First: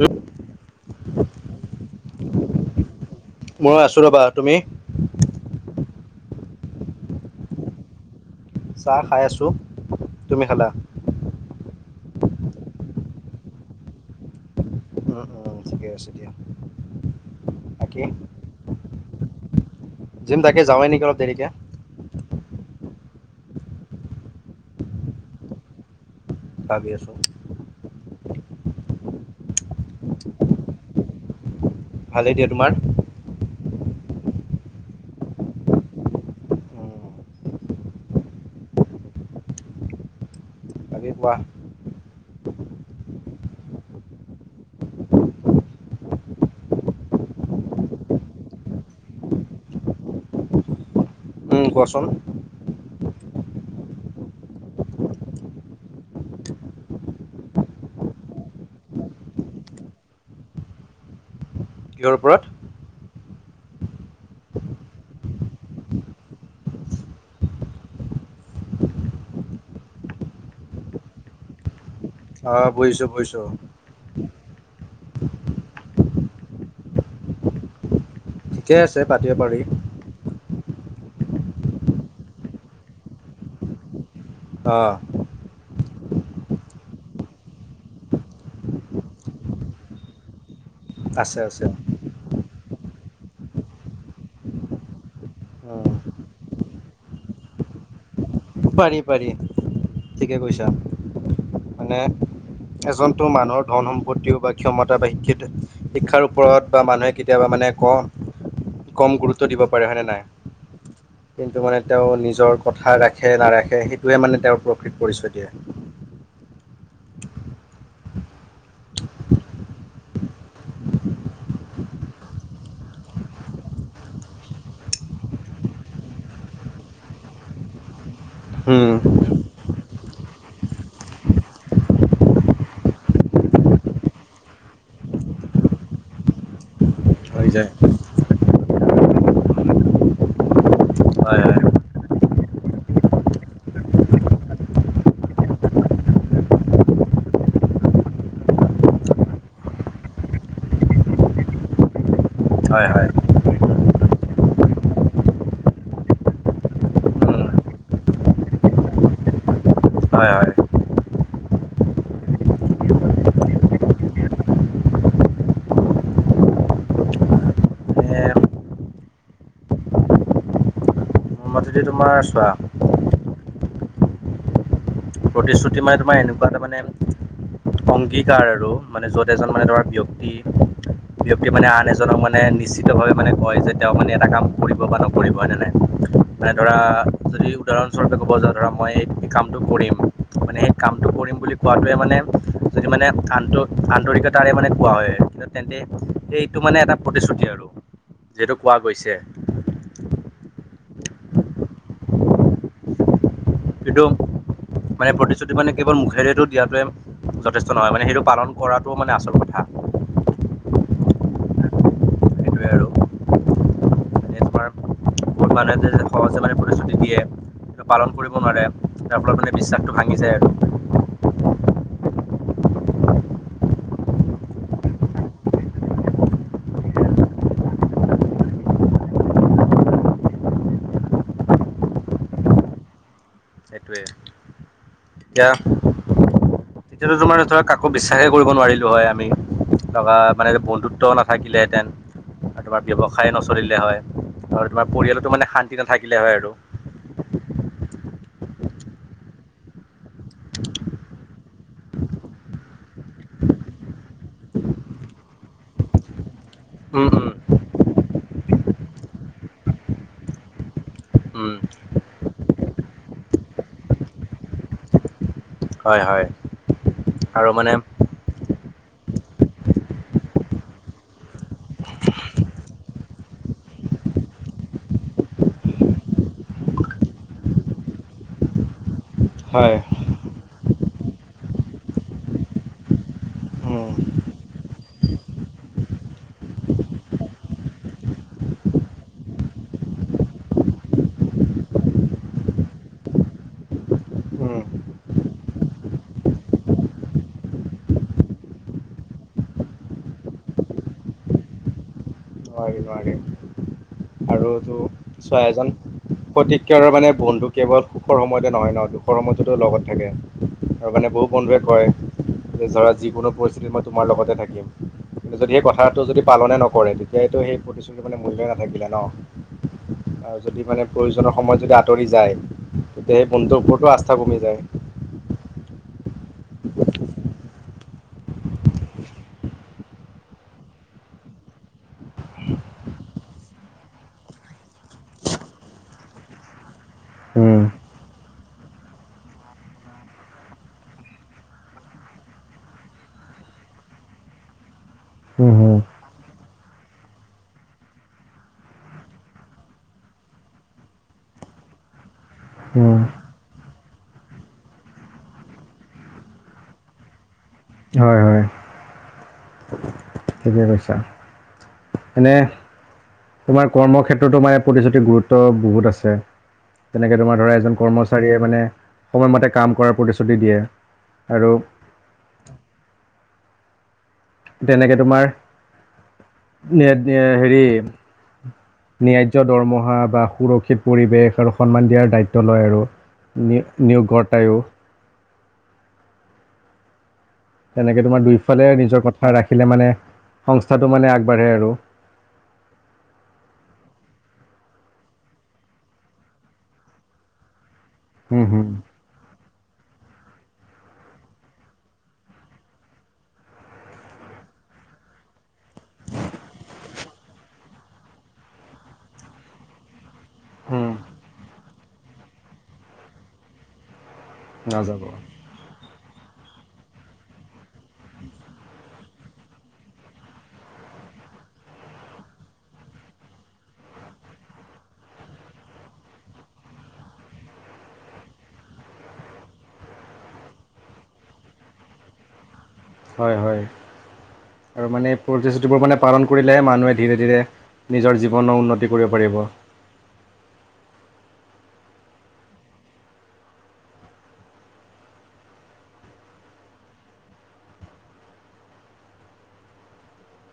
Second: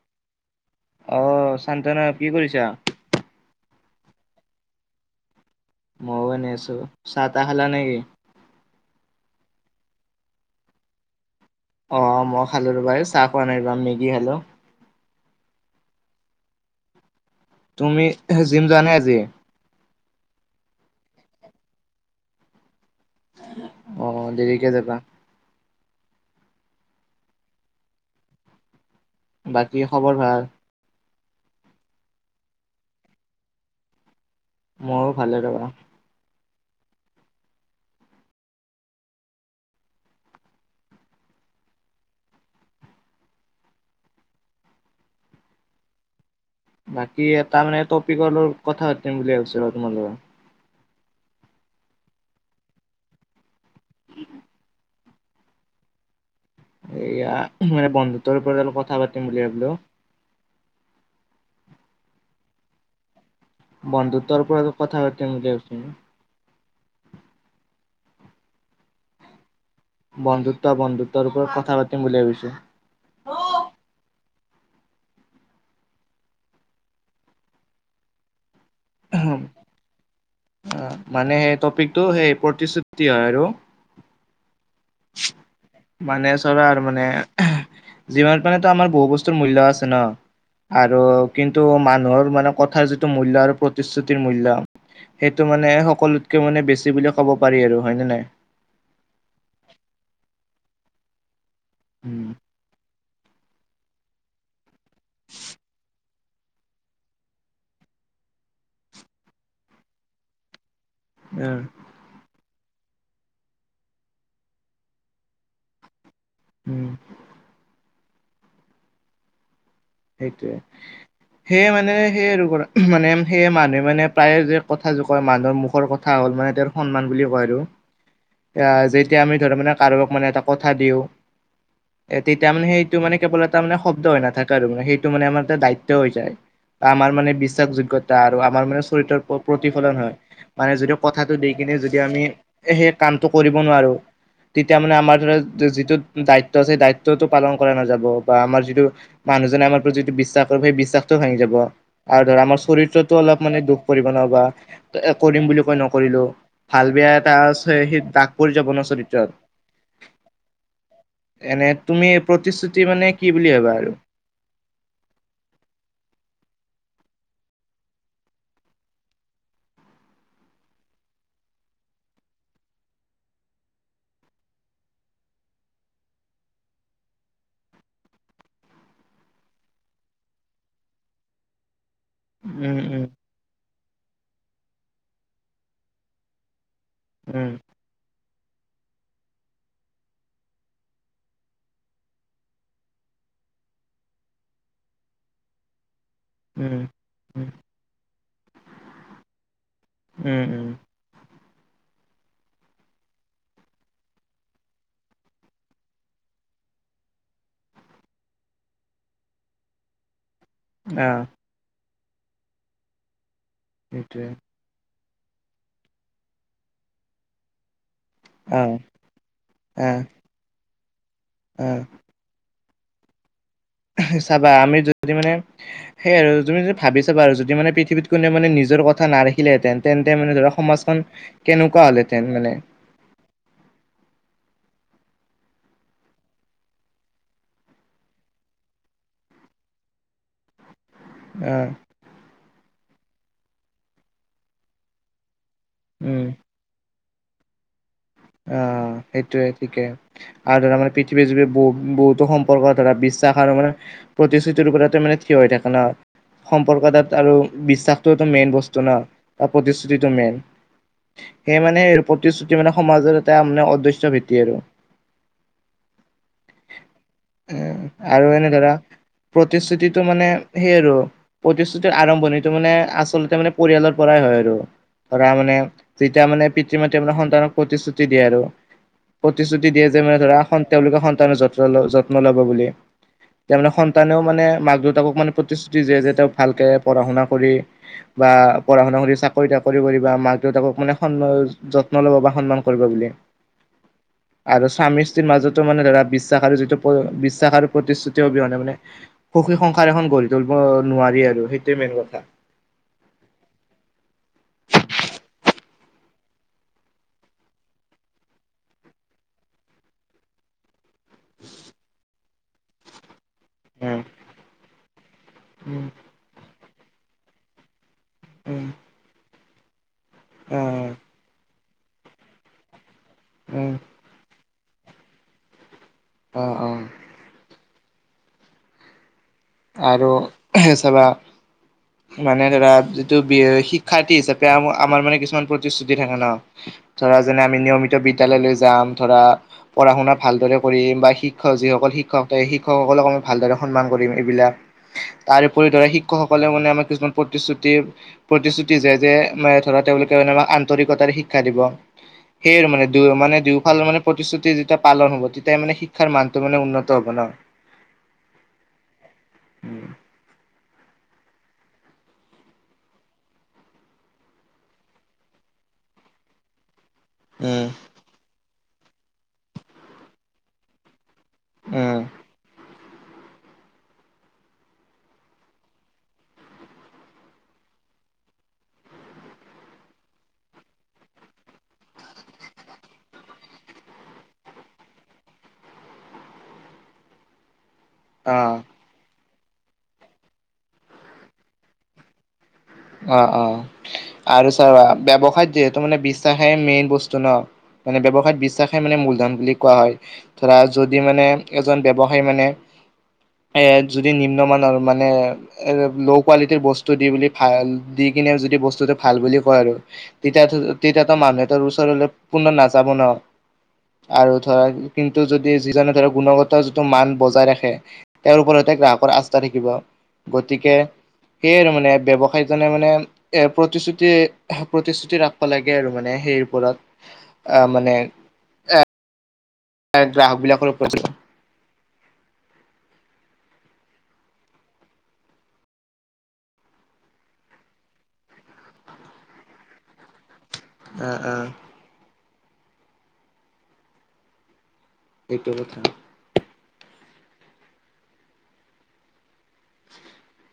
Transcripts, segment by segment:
উম। আহ চান্তনা কি কৰিছা? মই আছোঁ ৰ'বা, তুমি? মই ও এনে আছো চাহ তাহ খালা নেকি? চাহ খাই আছোঁ তুমি খালা। অ মই খালো ৰ'বাই চাহ খোৱা নাই ৰ মেগী খালো। অঁ ঠিকে আছে দিয়া- বাকী তুমি জিম যোৱা নাই আজি- জিম তাকে যাৱাই নেকি অলপ দেৰিকে- আহ দেৰিকে যাবা। ভাবি আছো। বাকী খবৰ ভাল- ভালেই দিয়া তোমাৰ? ময়ো ভালে ৰাবা। উম, বাকি কোৱা। বাকী এটা মানে টপিকৰ কথা পাতিম বুলি ভাবিছিলো তোমালোকে। কোৱাচোন। [unintelligible] এয়া মানে বন্ধুত্বৰ ওপৰত অলপ কথা পাতিম বুলি ভাবিলো- কিহৰ ওপৰত? বন্ধুত্বৰ ওপৰত কথা পাতিম বুলি ভাবিছিলোঁ। বন্ধুত্ব বন্ধুত্বৰ ওপৰত কথা- বুলি ভাবিছো। অ বুজিছো বুজিছো। ঠিকে আছে পাতিব পাৰি। অ মানে সেই টপিকটো সেই প্ৰতিশ্ৰুতি হয় আৰু- অ। মানে চব আৰু মানে যিমানত মানে তো আমাৰ বহু বস্তুৰ মূল্য আছে ন। আৰু আছে আছে কিন্তু মানুহৰ মানে কথাৰ যিটো মূল্য় আৰু প্ৰতিশ্ৰুতিৰ মূল্য় সেইটো মানে উম, সকলোতকে মানে বেছি বুলি ক'ব পাৰি আৰু হয় নে নাই? পাৰি পাৰি ঠিকে কৈছা। মানে উম। এজনতো মানুহৰ ধন সম্প প্ৰতিত্তিও বা ক্ষমতা বা শিক্ষিত শিক্ষাৰ ওপৰত বা মানুহে কেতিয়াবা মানে কওঁ কম গুৰুত্ব দিব পাৰে হয়নে নাই? কিন্তু উম, মানে তেওঁ নিজৰ কথা ৰাখি ৰাখে-নাৰাখে সেইটোৱে মানে তেওঁৰ প্ৰকৃত পৰিচয় দিয়ে। উম', সেইটোৱে সেয়ে মানে সেই ৰোগ মানে সেয়ে মানুহে মানে প্ৰায়ে যে কথা যোখে কয় মানুহৰ মুখৰ কথা হ'ল মানে তেওঁৰ সন্মান বুলি কয় আৰু। এ উম, যেতিয়া আমি ধৰা মানে কাৰোবাক মানে এটা কথা দিওঁ। এ তেতিয়া মানে সেইটো মানে কেৱল এটা মানে শব্দ হৈ নাথাকে আৰু মানে সেইটো মানে আমাৰ এটা দায়িত্ব হৈ যায়। আমাৰ মানে হৈ যায়। বিশ্বাসযোগ্যয়তা আৰু আমাৰ মানে চৰিত্ৰৰ প্ৰতিফলন হয় মানে যদি কথাটো হয় দি হয়, কিনে যদি আমি সেই কামটো কৰিব নোৱাৰো তেতিয়া মানে আমাৰ ধৰা যিটো দায়িত্ব আছে, দায়িত্বটো পালন কৰা নাযাব বা আমাৰ যিটো মানুহজনে আমাৰ যিটো বিশ্বাস কৰে সেই বিশ্বাসতো ভাঙি যাব আৰু ধৰ মোৰ হয় হয়। চৰিত্ৰতো অলপ মানে দুখ পৰি ন। কৰিম বুলি কৈ নকৰিলো, ভাল-বেয়া এটা উম। আছে সেই দাগ পৰি যাব ন চৰিত্ৰত। হয়', হয়', এনে তুমি প্ৰতিশ্ৰুতি মানে কি বুলি ভাবা আৰু? মানে সেইটো তোমাৰ চোৱা প্ৰতিশ্ৰুতি মানে তোমাৰ এনেকুৱা তাৰ মানে অংগীকাৰ আৰু মানে য'ত এজন মানে ধৰা ব্যয়ক্তি, ব্যয়ক্তি মানে আন জনক মানে উম, উম, নিশ্চিতভাৱে মানে কয় যে তেওঁ মানে এটা কাম কৰিব বা নকৰিব হয়ে নে নাই? ত ধৰা যদি উম, উদাহৰণস্বৰূপে ক'ব যাওঁ ধৰা মই কামটো কৰিম। মানে সেই কামটো কৰিম বুলি কোৱাটোোৱে মানে যদি মানে আন্ত আন্তৰিকতাৰে মানে কোৱা হয় কিন্তু তেন্তে এইটো মানে উম। এটা প্ৰতিশ্ৰুতি উম, আৰু যিহেতু পোৱা গৈছে। উম, উম, কিদুম মানে প্ৰতিশ্ৰুতি মানে কেৱল মুখেৰেটো দিয়াটোৱে যথেষ্ট নহয় মানে সেইটো পালন কৰাটোও মানে আচল কথা। আহ', সেইটোৱে আৰু সেইটোৱে। মানে তোমাৰ বহুত মানুহে সহজে মানে প্ৰতিশ্ৰুতি দিয়ে পালন কৰিব নোৱাৰে অ', তাৰ ফলত মানে বিশ্বাসটো ভাঙি যায় আৰু। উম', চাবা আমি যদি মানে সেইয় আৰু তুমি যদি ভাবি চাবা আৰু যদি মানে পৃথিৱীত কোননেও মানে নিজ নিটোৰ কথা নাৰাখিলেহেতেন তেন্তে মানে ধৰা সমাজখন কেনেকুৱা হ'লহেতেন মানে? সেইটোৱেই। এতিয়া তেতিয়াতো তো মানে ধৰা কাকো বিশ্বাসে কৰিব নোৱাৰিলো হয় আমি, ধকা মানে বন্ধুত অ', নাথাকিলেহেতেন আৰু তোমাৰ ব্যৱসায় নচলিলে হয় আৰু তোমাৰ পৰিয়ালটো মানে শান তেনা নেথাকিলে উম, হয় আৰু। অ', সেইটোয়ে ঠিকে আৰু ধৰা মানে পৃথিৱী জুৰি বহুত বহুতো সম্পৰ্ক ধৰা বি বিশ্বাস আৰু মানে প্ৰতিশ্ৰুতিৰ ওপৰত মানে থিয় হৈ থাকে ন সম্পৰ্ক তাত উম উম আৰু বিশ্বাস টোটো মেইন বস্তু ন, প্ৰতিশ্ৰুতিটো মেইন উম সেই মানে প্ৰতিশ্ৰুতি মানে সমাজৰ এটা আম অদৃশ্য ভেটি আৰু। হয় হয় আৰু মানে উ', আৰু এনে ধৰা প্ৰতিশ্ৰুতিটো মানে সেইয় আৰু প্ৰতিশ্ৰুতিৰ আৰম্ভণিটো মানে আচলতে মানে পৰিয়ালৰ পৰা হয় আৰু ধৰা মানে যেতিয়া মানে পিতৃ-মাতৃ মানে সন্তানক প্ৰতিশ্ৰুতি দিয়ে আৰু। প্ৰতিশ্ৰুতি হয় দিয়ে যে মানে ধৰা তেওঁলোকৰ সন্তানে যতন যত্ন ল'ব বুলি। তাৰ মানে উম সন্তানেও মানে মাক দেউতাকক মানে প্ৰতিশ্ৰুতি দিয়ে যে তেওঁক ভালকে পঢ়া শুনা কৰি বা পঢ় শুনা কৰি চাকৰি তাকৰি কৰি মাক দেউতাকক মানে সন্ যত্ন ল'ব বা সন্মান কৰিব বুলি উম আৰু স্বামীস্ত্ৰীৰ মাজতো মানে ধৰা বিশ্বাস আৰু যিটো বিশ্বাস আৰু প্ৰতিশ্ৰুতি অবিহনে মানে সুখী সংসাৰ এখন গঢ়ি তুলিব নোৱাৰি আৰু সেইটোৱে মেইন কথা আৰুটো ছোৱা এজন প্ৰতিকাৰৰ মানে বন্ধু কেৱল সুখৰ সময়তে নহয় ন দুখৰ সময়ততো লগত থাকে আৰু মানে বহু বন্ধুৱে কয় যে ধৰা যিকোনো পৰিস্থিতি মই উম, তোমাৰ লগতে থাকিম কিন্তু যদি সেই উম, কথাটো যদি পালনে নকৰে তেতিয়াটো হেই তুমি মানে মোৰ যাগাত উম, নাথাকিলে ন আৰু যদি মানে অ', প্ৰয়োজনৰ সময়ত যদি আঁতৰি যায় তেতিয়া সেই বন্ধটোৰ উম, ওপৰতো আস্থা কমি যায় অ অঁ আৰু চাবা মানে ধৰা যিটো বি শিক্ষাৰ্থী হিচাপে আমাৰ মানে কিছুমান প্ৰতিশ্ৰুতি থাকে ন ধৰা যেনে আম উম, নিয়মিত বি বিদ্যালয়লৈ যাম ধৰা পঢ়া শুনা ভালদৰে কৰিম বা শিক্ষক যিসকল শিক্ষক শিক্ষকসকলক ভালদৰে সন্মান কৰিম এইবিলাক উম, তাৰপৰি হুম, দৰে শিক্ষক সকলে মানে আমাৰ কিছুমান প্ৰতিশ্ৰুতি প্ৰতিশ্ৰুতি যায় যে ম ধৰা তেওঁলোকে মানে আমাক আন্তৰিকতাৰে শিক্ষা দিব সেইয় আৰু মানে উম, মানে ল মানে প্ৰতিশ্ৰুতি যেতিয়া পালন হ'ব তেতিাই মানে শিক্ষাৰ মানটো মানে উন্নত হ'ব ন হয় হয় উম ঠিকে কৈছা এনে তোমাৰ কৰ্ম ক্ষেত্ৰতো মনে প্ৰতিশ্ৰুতি গুৰুত্ব বহুত আছে তেনেকে তোমাৰ ধৰা এজন কৰ্মচাৰীয়ে মানে সময়মতে কাম কৰাৰ প্ৰতিশ্ৰুতি দিয়ে আৰু উম, তেনেকে তোমাৰ হেৰি ন্যয্য দৰমহা বা সুৰক্ষিত পৰিৱেশ আৰু সন্মান দিয়াৰ দায়িত্ব লয় আৰু নি নিউ ঘটাইও তেনেকে তোমাৰ অ', দুইফালে নিজৰ কথা ৰাখিলে মানে সংস্থাটো মানে আগবাঢ়ে আৰু অ অ আৰু চাবা ব্যৱসায়ত যিহেতু মানে বিশ্বাসে মেইন বস্তু ন মানে ব্যৱসায়ত বিশ্বাসে উম, মানে মূলধন বুলি কোৱা হয় ধৰা যদি মানে এজন ব্যৱসায়ী মানে এ যদি নিম্নমানৰ মানে এ ল কোৱালিটিৰ বস্তু দি বুলি ভাল দি কিনে যদি বস্তুতটো ভাল বুলি কয় আৰু তেতিয়া তেতিয়াতো মানুহে ওচৰলৈ পুণ নাযাব ন আৰু ধৰা নাযাব কিন্তু যদি যিজনে ধৰক গুণগত যিটো মান বজাই ৰাখে তেওঁৰ ওপৰত সৈতে গ্ৰাহকৰ আস্থা থাকিব গতিকে সেইয় আৰু মানে ব্যয়ৱসায় ভাইজনে মানে এৰ প্ৰতিশ্ৰুতি প্ৰতিশ্ৰুতি ৰাখিব লাগে আৰু মানে সেই ওপৰত আহ মানে আহ ত গ্ৰাহকবিলাকৰ উপযজন হয় হয় আৰু মানে প্ৰতিশ্ৰুতিবোৰ মানে পালন কৰিলেহে মানুহে ধীৰে ধীৰে নিজৰ জীৱনৰ উন্নতি কৰিব পাৰিব বোৱা আহ আহ এইটো কথা [inaudible]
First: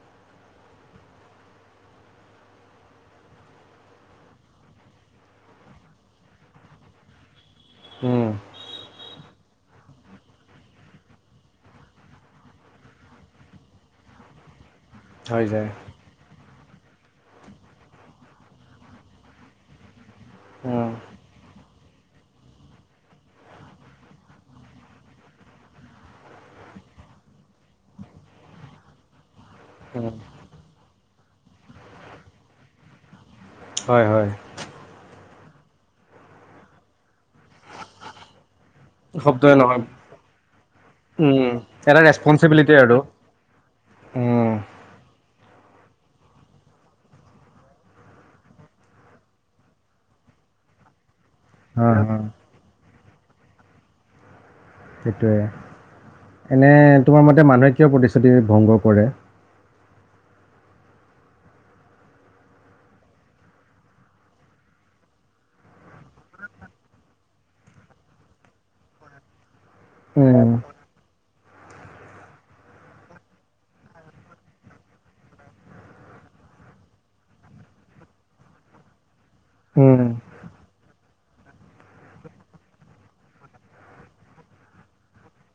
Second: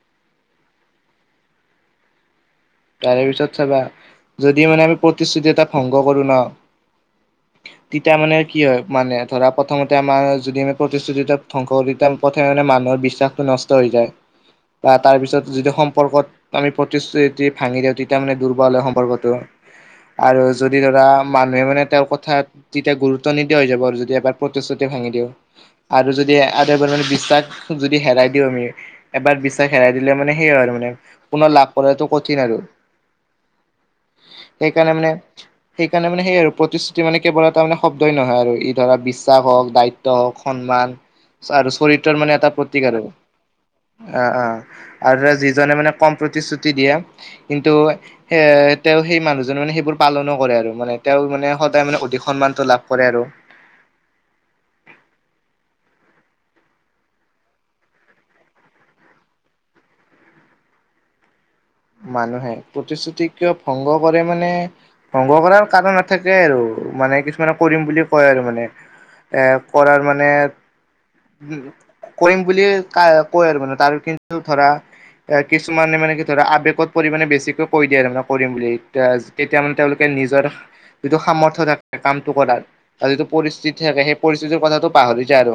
তাৰে পিছত চাবা যদি মানে আমি প্ৰতিশ্ৰুতি এটা ভংগ কৰো ন [inaudible] তেতিয়া উম, মানে কি হয় মানে ধৰা প্ৰথমতে আমাৰ যদি আমি প্ৰতিশ্ৰুতি ধ্বংসতিয়া প্ৰথমে মে মান বিশ্বাসটো নষ্ট হৈ যায় বা তাৰপিছত হৈ যায় যিটো সম্পৰ্কত ভাঙি দিওঁ তেতিয়া মানে দুৰ্বল হয় সম্পৰ্কতটো আৰু যদি উম, ধৰা মানুহে মানে তেওঁ কথাত তেতিয়া গুৰুত্ব নিদিয়া হৈ যাব আৰু যদি এবাৰ প্ৰতিশ্ৰুতি ভাঙি দিওঁ আৰু যদি আৰুে বিশ্বাস যদি হেৰাই দিওঁ আমি এবাৰ বিশ্বাস হেৰাই দিলে উম, মানে সেইয় আৰু মানে পুনৰ লাভ কৰাটো কঠিন আৰু হয় হয় সেইকাৰণে মানে সেইকাৰণে মানে সেইয় আৰু প্ৰতিশ্ৰুতি মানে কেৱল এটা মানে শব্দই নহয় আৰু ই ধৰা বিশ্বাস শব্দই হওক নহয় দায়িত্ব হওক সন্মান উম, আৰু এটা চৰিতৰ মানে এটা ৰেচপনচিবিলিটি প্ৰতীক আৰু অ অ উম, আৰু যিজনে মানে কম প্ৰতিশ্ৰুতি দিয়ে কিন্তু স তেওঁ সেই মানুহজনে মানে সেইবোৰ পালনো কৰে আৰু মানে তেওঁ মানে সদায় মানে হয় অধিক হয় সন্মানটো লাভ কৰে আৰু সেইটোৱে এনে তোমাৰ মতে মানুহে কিয় প্ৰতিশ্ৰুতি ভংগ কৰে মানুহে প্ৰতিশ্ৰুতি কিয় ভংগ কৰে মানে ভংগ কৰাৰ কাৰণ নাথাকে আৰু মানে কিছুমানে কৰিম বুলি কয় আৰু মানে এ কৰাৰ মানে উম, উ কৰিম বুলিুলিয় ক কয় আৰু মানে তাৰ কিন্তু ধৰা এ কিছুমানে মান কি ধৰা বেগত পৰিমাণে বেছিকৈ কৈ দিয়ে আৰু মানে কৰিম বুলি এতিয়া তেতিয়া মানে উম, তেওঁলোকে নিজৰ যিটো সামৰ্থয় থাকে কামটো কৰাত আৰু যিটো পৰিস্থিতি থাকে সেই পৰিস্থিতিৰ কথাটো পাহৰি যায় আৰু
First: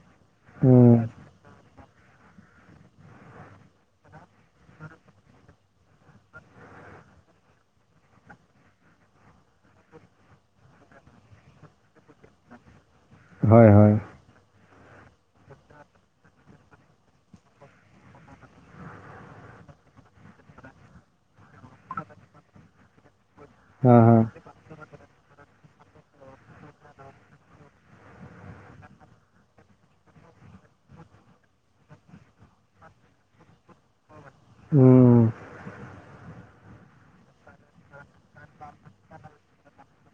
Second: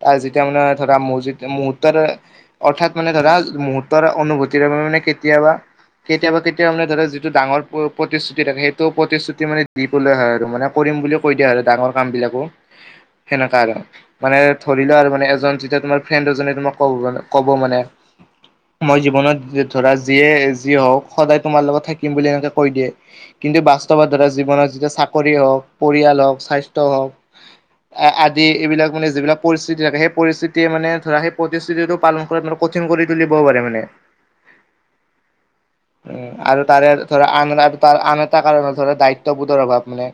তাৰ যেতিয়া মানে উম, ধৰা মজি মুহুৰৰ্তৰ অৰ্থাৎ মানে ধৰা মুহুৰৰ্তৰ অনুভূতিৰ বাবে মানে কেতিয়াবা কেতিয়াবা কেতিয়াানে ধ যিটো ডাঙৰ প্ৰতিশ্ৰুতি থাকে সেইটো প্ৰতিশ্ৰুতি মানে দিবলৈ হয় আৰু মানে বুলি কৈ দিয়া আৰু ডাঙৰ কাম বিলাকো সেনেককা হয় আৰু হয় মানে ধৰি লোৱা আৰু মানে এজন যেতিয়া তোমাৰ ফ্ৰেণ্ড এজনে তোমাক ক কব মানে মই জীৱনত ধৰা যিয়ে যি হওঁক সদায় তোমাৰ লগত থাকিম বুলি এনেকে কৈ দিয়ে কিন্তু হা বাস্তৱৰ হা দাৰা জীৱনত যি চাকৰি হওক পৰিয়াল হওক স্বাস্থ্য হওক আদি এইবিলাক মানে যিবিলাক পৰিস্থিতি থাকে সেই পৰিস্থিতিয়ে মানে ধৰা সেই প্ৰতিশস্থিতিটো পালন কৰা কিং কৰি তুলিবও পাৰে মানে উম [inaudible] উ আৰু তাৰে ধৰা আন তাৰ আন এটা কাৰণ ধৰা দায়িত্ববোধৰ অভাৱ মানে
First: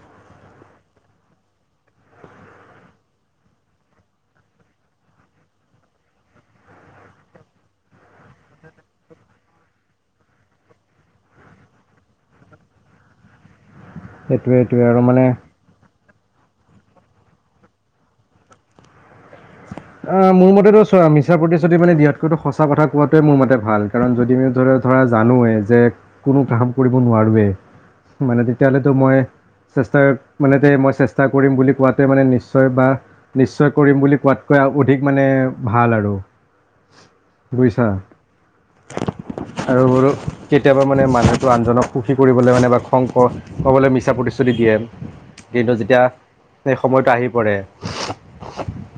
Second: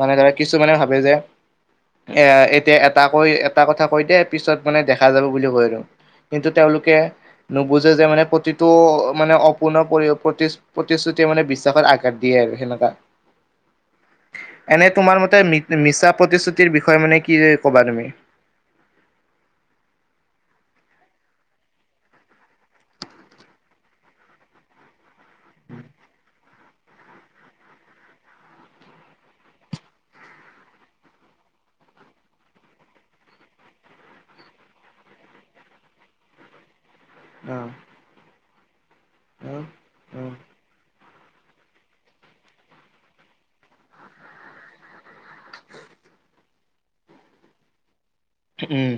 মানে ধৰা কিছুমানে ভাবে যে এ এতিয়া এটা কৈ এটা কথা কৈ দে পিছত মানে দেখা যাব বুলি কৈ আৰু কিন্তু তেওঁলোকে নুবুজে যে মানে প্ৰতি টো মানে অপূৰ্ণ প্ৰতিশ্ৰুতিে মানে বিশ্বাসত আঘাত দিয়ে আৰু সেনেককাা সেইটোৱে সেইটোৱে এনে আৰু তোমাৰ মানে মতে ম মিছা প্ৰতিশ্ৰুতিৰ বিষয়ে মানে কি ক'বা তুমি অ', মোৰ মতেটো চ মিছাৰ প্ৰতি যদি মানে দিয়াতকৈো সঁচা কথা কোৱাটোৱে মোৰ মতে ভাল কাৰণ যদি মি ধ ধৰা জানো যে কোনো কাম কৰিব নোৱাৰোৱে মানে তেতিয়াহ'লেতো মই চেষ্টা মানে মই চেষ্টা কৰিম বুলি কোৱাতে মানে নিশ্চয় বা নিশ্চয় কৰিম বুলি কোৱাতকৈ অ ঠিক মানে ভাল আৰু বুজিছা আৰু বল কেতিয়াবা মানে মানুহ আনজনক সুখী কৰিবলৈ মানে বা খং ক'বলৈ মিছা প্ৰতিশ্ৰুতি দিয়ে কিন্তু যেতিয়া স সময়তটো আহি পৰে উম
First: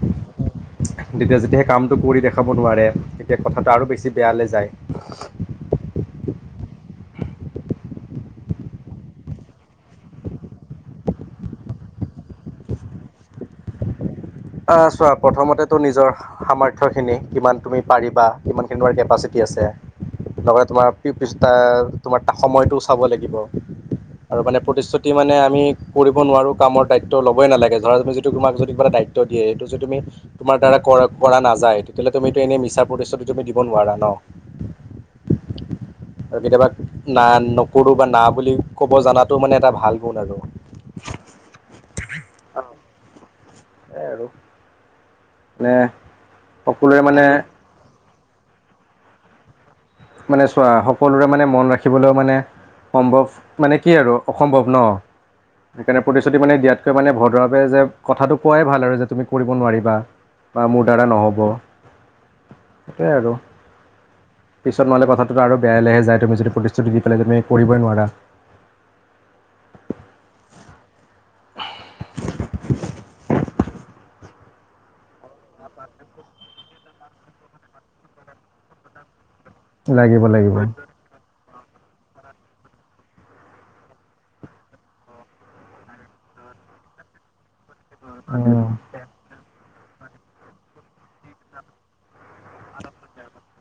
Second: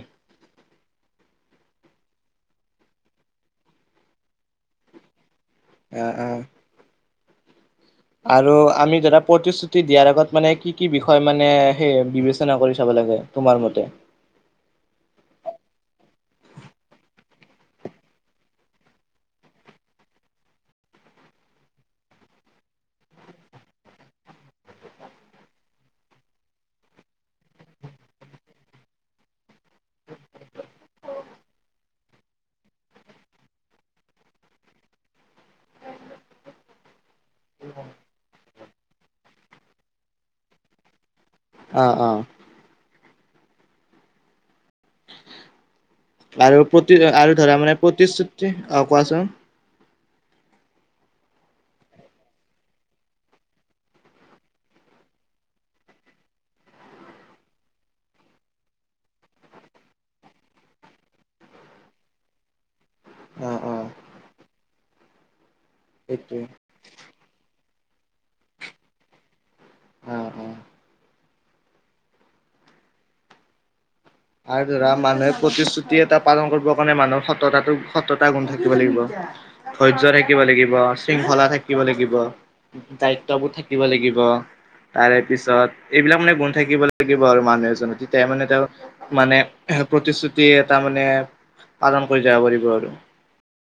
তেতিয়া যেতিয়া সেই কামটো কৰি দেখাব নোৱাৰে তেতিয়া কথাটো আৰু বেছি বেয়ালৈ যায় অঁ অঁ আৰু আমি ধাদৰা প্ৰতিশ্ৰুতি দিয়াৰ আগত মানে কি কি বিষয় মানে সেই বিবেচনা কৰি চাব লাগ লাগে তোমাৰ মতে অ চোৱা প্ৰথমতে তো নিজৰ সামৰ্থয় খিনি কিমান তুমি পাৰিবা কিমানখিনি তমাৰ কেপাচিটি লগতে তোমাৰ তোমাৰ সময়টোও চাব লাগিব আৰু মানে প্ৰতিশ্ৰুতি মানে আমি কৰিব নোৱাৰো কামৰ দায়িত্ব ল'বই নালাগে ধৰাি যিটো তোমাক যদি কিবা দায়িত্ব দিয়ে এইটো যে তুমি তোমাৰ দ্বাৰা কৰা নাযায় তেতিয়াহলেুমো এনে মিছা প্ৰতিদষ্ঠতিটো তুমি দিব নোৱাৰা ন উ আৰু কেতিয়াবা না নকৰো বা না বুলি ক'ব জাতো মানে এটা ভাল গুণ আৰু আহ আহ স আৰু নে আৰু প্ৰতি আৰু ধৰা মানে প্ৰতিশ্ৰুতি আহ কোৱাচোন মানে চোৱা সকলোৰে মানে মন ৰাখিবলৈও মানে সম্ভৱ মানে কি আৰু অসম্ভৱ ন সেইকাৰণে প্ৰতিশ্ৰুতি মানে দিয়াতকৈ মানে ভদ্ৰাৱে যে কথাটো কোৱাই ভাল আৰু যে তুমি কৰিব নোৱাৰিবা বা মোৰ ডাৰাা নহ'ব [inaudible] সেইটোৱাই আৰু অ অ পিছত মালে কথাটোত আৰু বেয়া লোয় সেইটোৱে তুমি যদি প্ৰতিশুতি দি পেলাই তুমি কৰিবই নোৱাৰা আহ আহ [inaudible] আৰু ধৰা মানুহে প্ৰতিশ্ৰুতি এটা পালন কৰিব কাৰণে মানুহৰ সতা সততা গুণ থাকিব লাগিব ধৈৰ্য লাগিব থাকিব লাগিব শৃংখলা থাকিব থাকিব লাগিব দায়িত্ববোৰ থাকিব লাগিব তাৰে পিছত এইবিলাক মানে গুন্ থাকিব লাগিব আৰু মানুহ এজননৰ তেতিয়া মানে লাগিব তেওঁ মানে প্ৰতিশ্ৰুতি এটা মানে পালন কৰি যাব পাৰিব আৰু